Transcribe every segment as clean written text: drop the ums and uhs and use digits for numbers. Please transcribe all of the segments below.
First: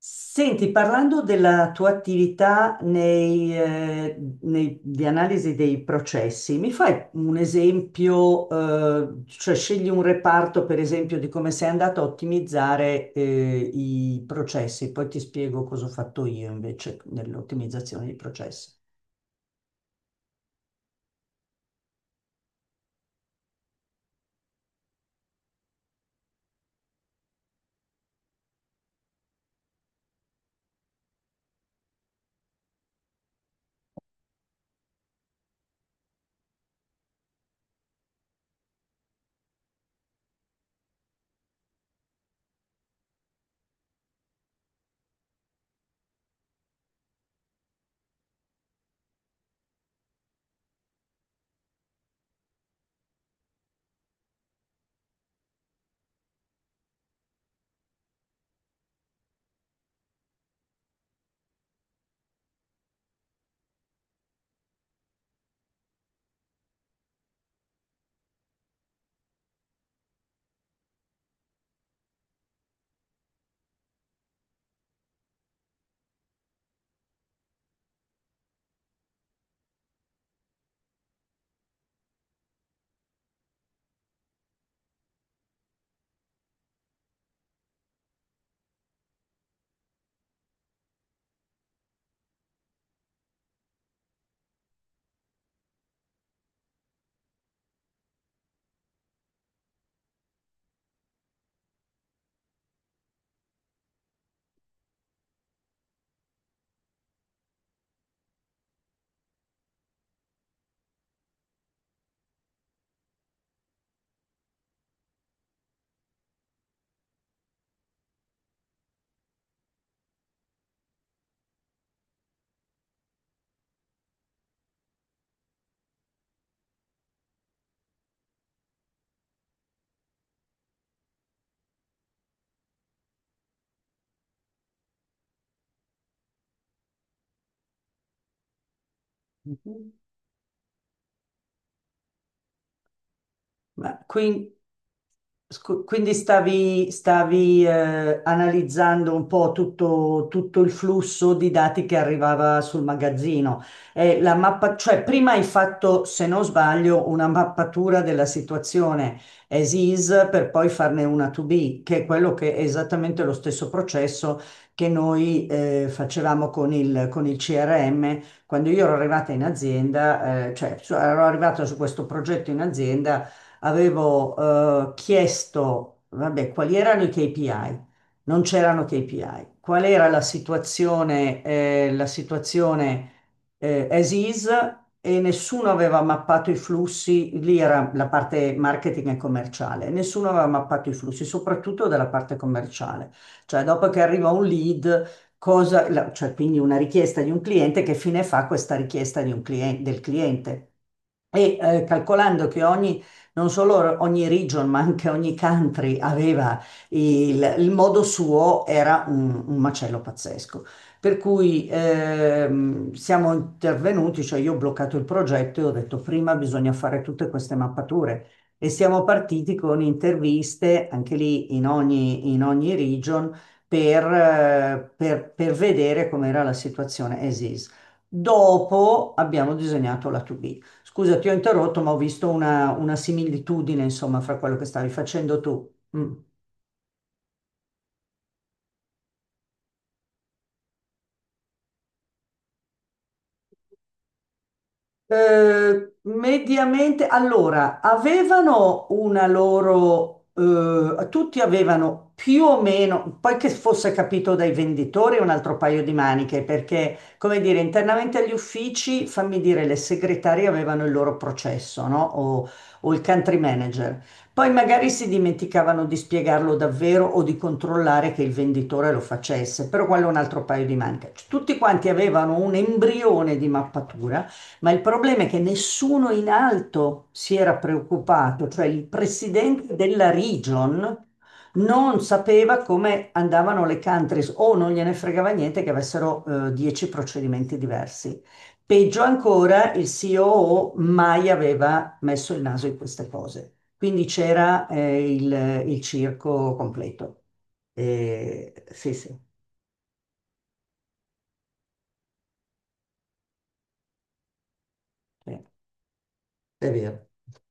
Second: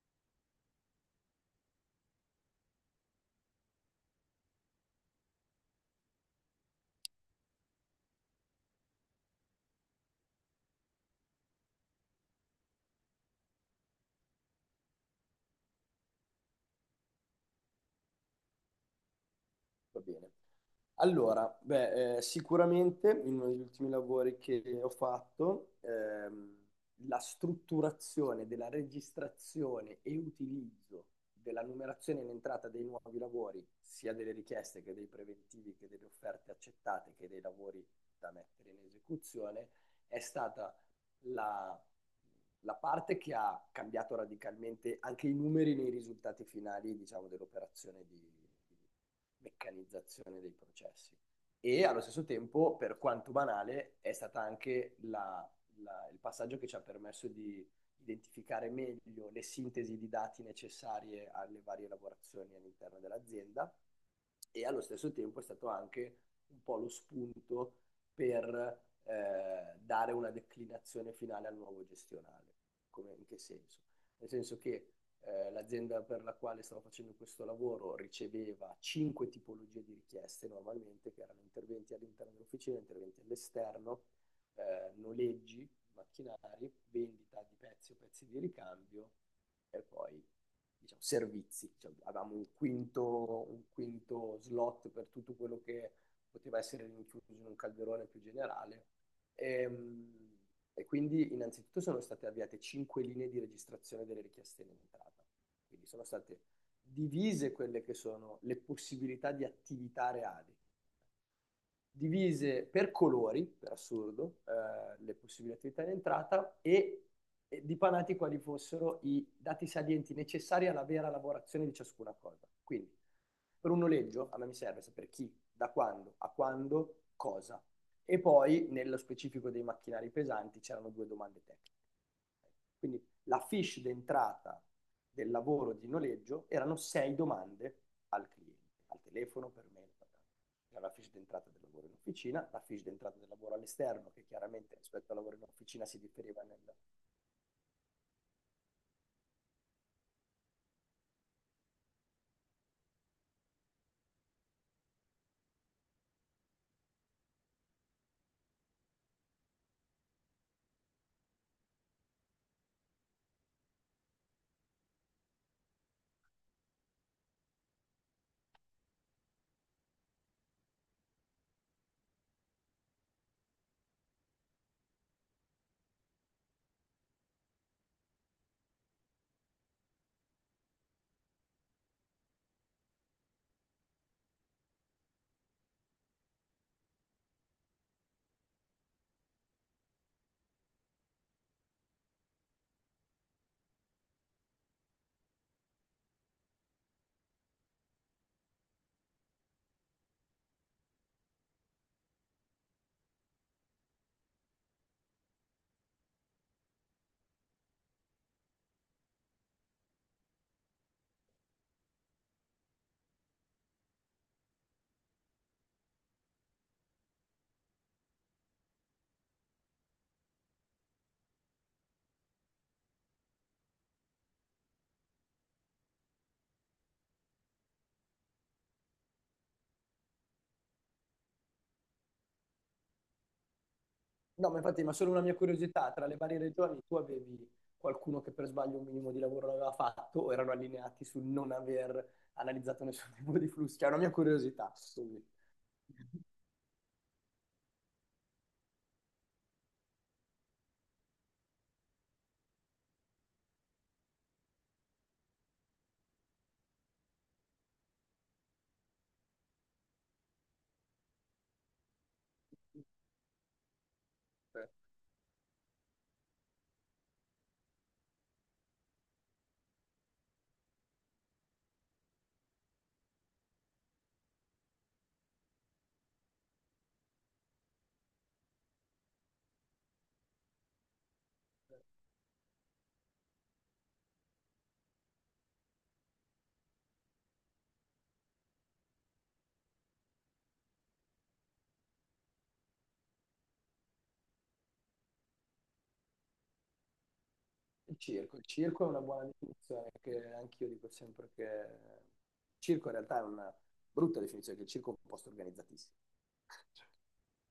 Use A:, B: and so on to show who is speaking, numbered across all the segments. A: Senti, parlando della tua attività di analisi dei processi, mi fai un esempio, cioè scegli un reparto, per esempio, di come sei andato a ottimizzare, i processi, poi ti spiego cosa ho fatto io invece nell'ottimizzazione dei processi.
B: Va bene. Allora, beh, sicuramente in uno degli ultimi lavori che ho fatto, la strutturazione della registrazione e utilizzo della numerazione in entrata dei nuovi lavori, sia delle richieste che dei preventivi, che delle offerte accettate, che dei lavori da mettere in esecuzione, è stata la parte che ha cambiato radicalmente anche i numeri nei risultati finali, diciamo, dell'operazione di meccanizzazione dei processi. E allo stesso tempo, per quanto banale, è stata anche il passaggio che ci ha permesso di identificare meglio le sintesi di dati necessarie alle varie lavorazioni all'interno dell'azienda e allo stesso tempo è stato anche un po' lo spunto per dare una declinazione finale al nuovo gestionale. Come... in che senso? Nel senso che l'azienda per la quale stavo facendo questo lavoro riceveva 5 tipologie di richieste normalmente, che erano interventi all'interno dell'officina, interventi all'esterno, noleggi, macchinari, vendita di pezzi o pezzi di ricambio e poi, diciamo, servizi. Cioè, avevamo un quinto slot per tutto quello che poteva essere rinchiuso in un calderone più generale. Ehm, quindi innanzitutto sono state avviate 5 linee di registrazione delle richieste in entrata, quindi sono state divise quelle che sono le possibilità di attività reali, divise per colori, per assurdo, le possibili attività in entrata e dipanati quali fossero i dati salienti necessari alla vera lavorazione di ciascuna cosa. Quindi, per un noleggio, a me mi serve sapere chi, da quando, a quando, cosa. E poi, nello specifico dei macchinari pesanti, c'erano 2 domande tecniche. Quindi la fiche d'entrata del lavoro di noleggio erano 6 domande al cliente, al telefono, per me.
A: Mhm.
B: La fiche d'entrata del lavoro in officina, la fiche d'entrata del lavoro
A: Ma
B: all'esterno, che
A: quindi
B: chiaramente rispetto al lavoro in officina si
A: Quindi
B: differiva nel...
A: stavi analizzando un po' tutto il flusso di dati che arrivava sul magazzino. E la mappa, cioè prima hai fatto, se non sbaglio, una mappatura della situazione as is per poi farne una to be, che è quello che è esattamente lo stesso processo che noi facevamo con il CRM. Quando io ero arrivata in azienda, cioè ero arrivata su questo progetto in azienda, avevo chiesto, vabbè, quali erano i KPI? Non c'erano KPI. Qual era la situazione, as is, e nessuno aveva mappato i flussi, lì era la parte marketing e commerciale, nessuno aveva mappato i flussi, soprattutto dalla parte commerciale. Cioè, dopo che arriva un lead, cioè, quindi una richiesta di un cliente, che fine fa questa richiesta di un del cliente? E calcolando che ogni non solo ogni region, ma anche ogni country aveva il modo suo, era un macello pazzesco. Per cui siamo intervenuti, cioè io ho bloccato il progetto e ho detto prima bisogna fare tutte queste mappature, e siamo partiti con interviste anche lì in ogni region per, per vedere com'era la situazione as is. Dopo abbiamo disegnato la 2B. Scusa, ti ho interrotto, ma ho visto una similitudine, insomma, fra
B: No,
A: quello
B: ma
A: che
B: infatti,
A: stavi
B: ma solo una mia
A: facendo tu.
B: curiosità, tra
A: Mm.
B: le varie regioni tu avevi qualcuno che per sbaglio un minimo di lavoro l'aveva fatto o erano allineati sul non aver analizzato nessun tipo di flusso? Cioè, è una mia curiosità. Sì.
A: Mediamente, allora, avevano una loro, tutti avevano più o meno, poi che fosse capito dai venditori, è un altro paio di maniche, perché, come dire, internamente agli uffici, fammi dire, le segretarie avevano il loro processo, no? O il country manager. Poi
B: Eh.
A: magari si dimenticavano di spiegarlo davvero o di controllare che il venditore lo facesse, però quello è un altro paio di maniche. Tutti quanti avevano un embrione di mappatura, ma il problema è che nessuno in alto si era preoccupato, cioè il presidente della region non sapeva come andavano le countries o non gliene fregava niente che avessero 10 procedimenti diversi. Peggio ancora, il COO mai aveva messo il naso in queste cose. Quindi c'era il circo completo.
B: Il circo è
A: Sì,
B: una
A: sì.
B: buona definizione, che anch'io dico sempre che il circo in realtà è una brutta definizione, che il circo è un posto
A: Sì.
B: organizzatissimo.
A: È vero,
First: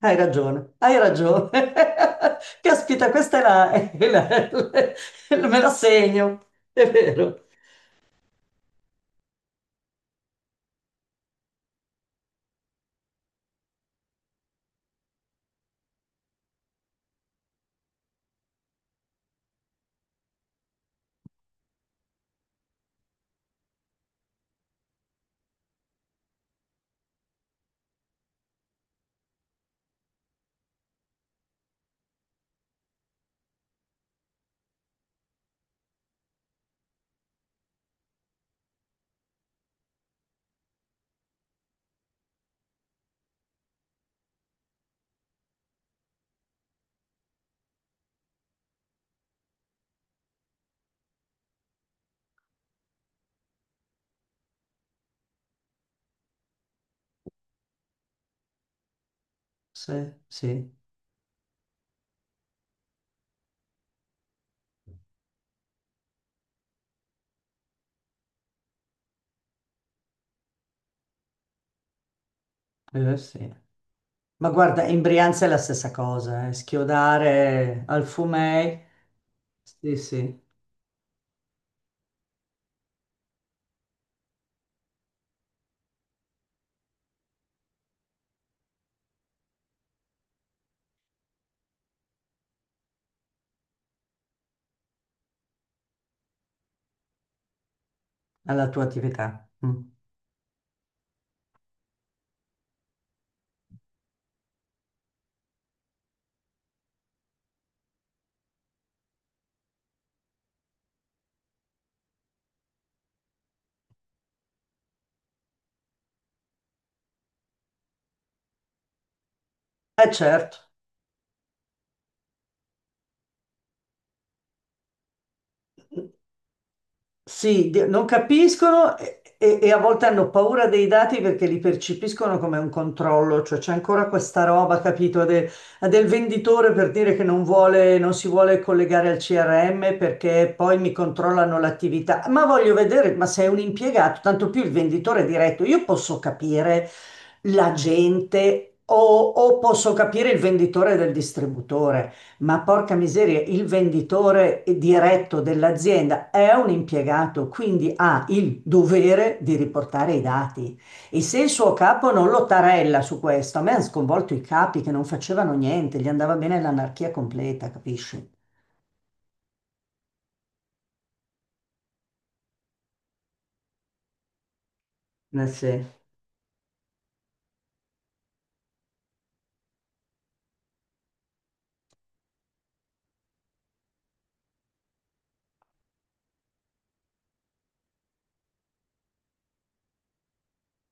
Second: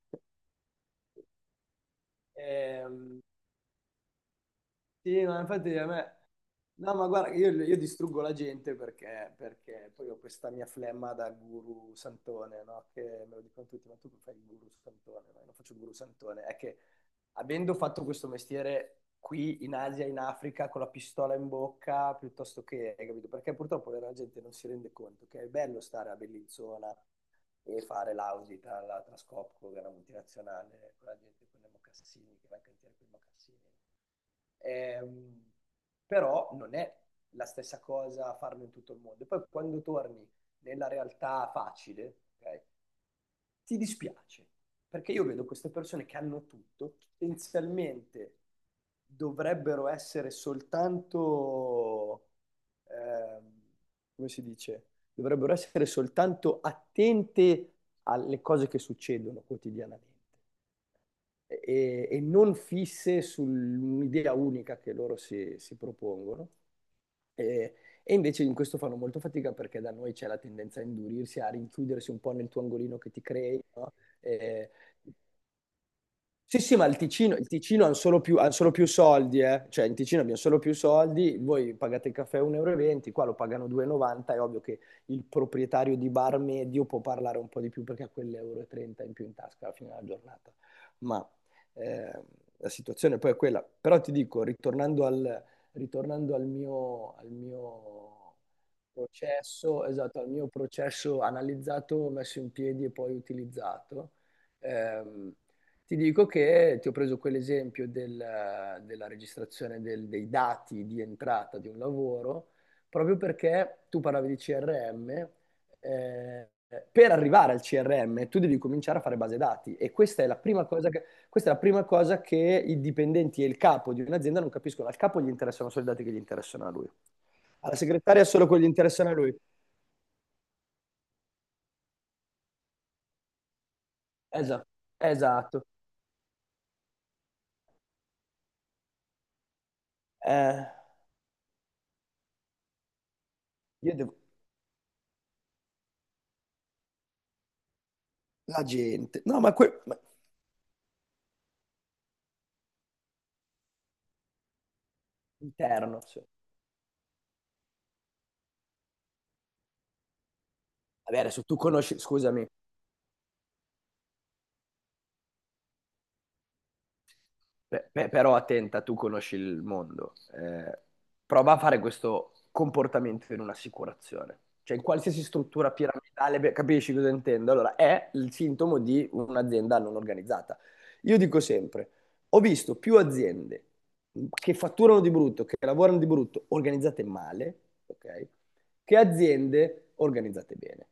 A: hai ragione, hai ragione. Caspita,
B: Ehm,
A: questa
B: sì, no,
A: me la
B: infatti a me...
A: segno, è
B: No, ma guarda,
A: vero.
B: io distruggo la gente perché poi ho questa mia flemma da guru santone, no? Che me lo dicono tutti, ma tu fai il guru santone, no? Io non faccio il guru santone. È che avendo fatto questo mestiere qui in Asia, in Africa, con la pistola in bocca, piuttosto che, hai capito? Perché purtroppo la gente non si rende conto che è bello stare a Bellinzona e fare l'audit alla Trascopco, che è una multinazionale, con la gente con i mocassini, che va in cantiere con i mocassini. Ehm, però non è la stessa cosa farlo in tutto il mondo. E poi quando torni nella realtà facile, ok, ti dispiace, perché io vedo queste persone che hanno tutto, potenzialmente dovrebbero essere soltanto, ehm, come si dice, dovrebbero essere soltanto attente alle cose che succedono quotidianamente
A: Sì, sì,
B: e non fisse sull'idea unica che loro si propongono. E, e invece in questo fanno molto fatica perché da noi c'è la tendenza a indurirsi, a rinchiudersi un po' nel tuo angolino che ti
A: sì.
B: crei, no?
A: Ma
B: E
A: guarda, in Brianza è la stessa cosa, eh.
B: sì, sì, ma il
A: Schiodare
B: Ticino hanno
A: al
B: solo più, han solo
A: fumei,
B: più soldi, eh. Cioè, in
A: sì,
B: Ticino abbiamo
A: sì,
B: solo più soldi, voi pagate il caffè 1,20 euro, e venti, qua lo pagano 2,90, è ovvio che il proprietario di bar medio può parlare un po' di più perché ha quell'1,30 euro in più in tasca alla fine della giornata. Ma eh, la situazione poi è quella. Però ti dico, ritornando al mio
A: alla tua attività. Mm.
B: processo, esatto, al mio processo analizzato, messo in piedi e poi utilizzato, ehm, ti dico che ti ho preso quell'esempio della registrazione dei dati di entrata di un lavoro, proprio perché tu parlavi di CRM, eh, per arrivare al CRM tu devi cominciare a fare base dati e
A: Eh certo.
B: questa è la prima cosa che i dipendenti e il capo di un'azienda non capiscono. Al capo gli interessano solo i dati che gli interessano a lui,
A: Sì,
B: alla
A: non
B: segretaria solo quelli che gli
A: capiscono,
B: interessano a
A: e,
B: lui.
A: e- e a volte hanno paura dei dati perché li percepiscono come un controllo, cioè c'è ancora questa
B: Esatto,
A: roba, capito,
B: esatto.
A: del venditore, per dire che non vuole, non si vuole collegare al CRM perché
B: Eh,
A: poi mi controllano l'attività. Ma voglio vedere, ma sei un
B: io devo...
A: impiegato, tanto più il venditore diretto, io posso capire la
B: La
A: gente o
B: gente, no, ma,
A: o posso capire il venditore del distributore. Ma porca miseria, il venditore diretto
B: interno, sì.
A: dell'azienda è un impiegato, quindi ha il dovere di riportare i dati.
B: Vabbè,
A: E se
B: adesso
A: il
B: tu
A: suo
B: conosci,
A: capo non lo
B: scusami.
A: tarella su questo, a me hanno sconvolto i capi che non facevano niente, gli andava bene l'anarchia completa,
B: Beh,
A: capisci?
B: però attenta, tu conosci il mondo. Prova a fare questo comportamento in un'assicurazione. Cioè, in qualsiasi
A: Eh
B: struttura
A: sì,
B: piramidale, beh, capisci cosa intendo? Allora, è il sintomo di un'azienda non organizzata. Io dico sempre, ho visto più aziende che fatturano di brutto, che lavorano di brutto, organizzate male, ok? Che aziende organizzate bene.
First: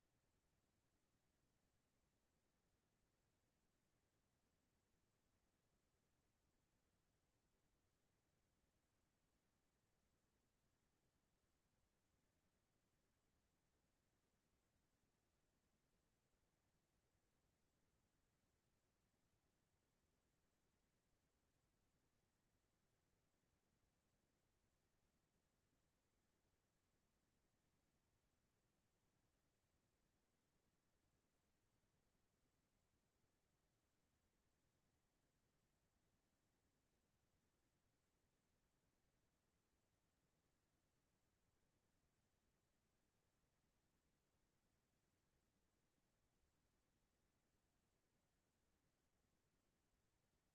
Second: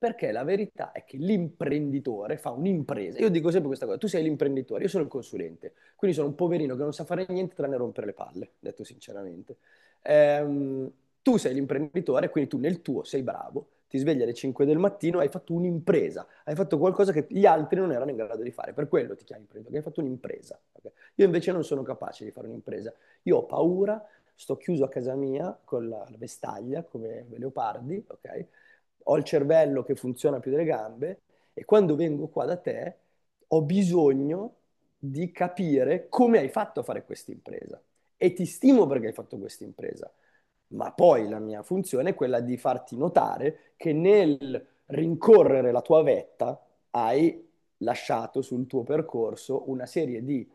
B: Perché la verità è che l'imprenditore fa un'impresa. Io dico sempre questa cosa, tu sei l'imprenditore, io sono il consulente. Quindi sono un poverino che non sa fare niente tranne rompere le palle, detto sinceramente. Ehm, tu sei l'imprenditore, quindi tu nel tuo sei bravo, ti svegli alle 5 del mattino, hai fatto un'impresa, hai fatto qualcosa che gli altri non erano in grado di fare, per quello ti chiami imprenditore, perché hai fatto un'impresa. Ok? Io invece non sono capace di fare un'impresa, io ho paura, sto chiuso a casa mia con la vestaglia come i leopardi, ok? Ho il cervello che funziona più delle gambe e quando vengo qua da te ho bisogno di capire come hai fatto a fare questa impresa e ti stimo perché hai fatto questa impresa, ma poi la mia funzione è quella di farti notare che nel rincorrere la tua vetta hai lasciato sul tuo percorso una serie di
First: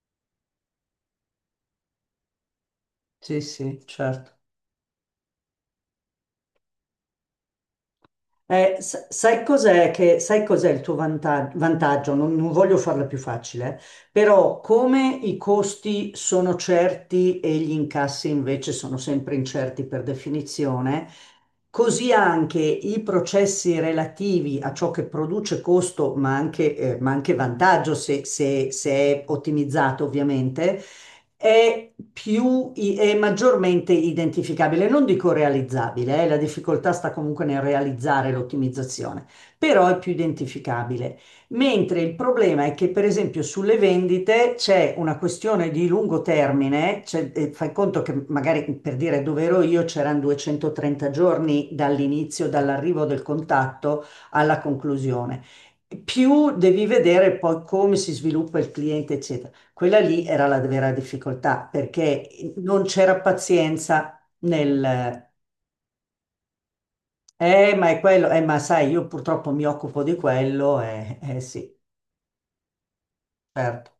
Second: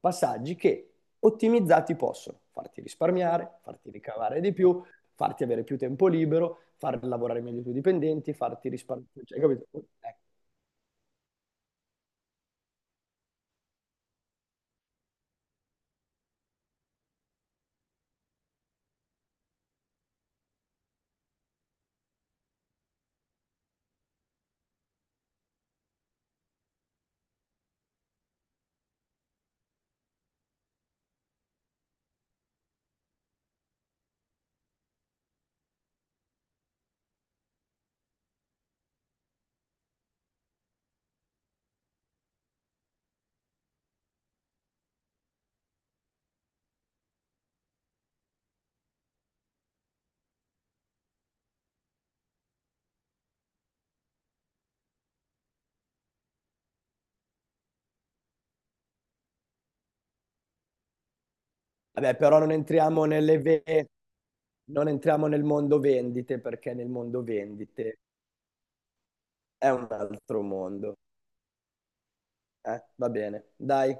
B: passaggi che ottimizzati possono farti
A: sì,
B: risparmiare,
A: sì,
B: farti
A: certo.
B: ricavare di più, farti avere più tempo libero, far lavorare meglio i tuoi dipendenti, farti
A: Eh, sa-
B: risparmiare, cioè,
A: sai
B: capito?
A: cos'è che-
B: Ecco.
A: sai cos'è il tuo vantaggio? Non voglio farla più facile, eh. Però come i costi sono certi e gli incassi invece sono sempre incerti per definizione, così anche i processi relativi a ciò che produce costo, ma anche, ma anche vantaggio, se se è ottimizzato ovviamente, è più, è maggiormente identificabile, non dico realizzabile, la difficoltà sta comunque nel realizzare l'ottimizzazione, però è più identificabile. Mentre il problema è che, per esempio, sulle vendite c'è una questione di lungo termine, cioè, fai conto che magari, per dire, dove ero io c'erano 230 giorni dall'inizio, dall'arrivo del contatto alla conclusione. Più devi vedere poi come si sviluppa il cliente, eccetera. Quella lì era la vera difficoltà
B: Vabbè, però
A: perché non c'era pazienza
B: non
A: nel
B: entriamo nel mondo vendite perché nel mondo
A: ma è
B: vendite
A: quello, ma sai, io purtroppo mi
B: è un
A: occupo di
B: altro
A: quello,
B: mondo.
A: eh sì,
B: Va bene, dai.
A: certo.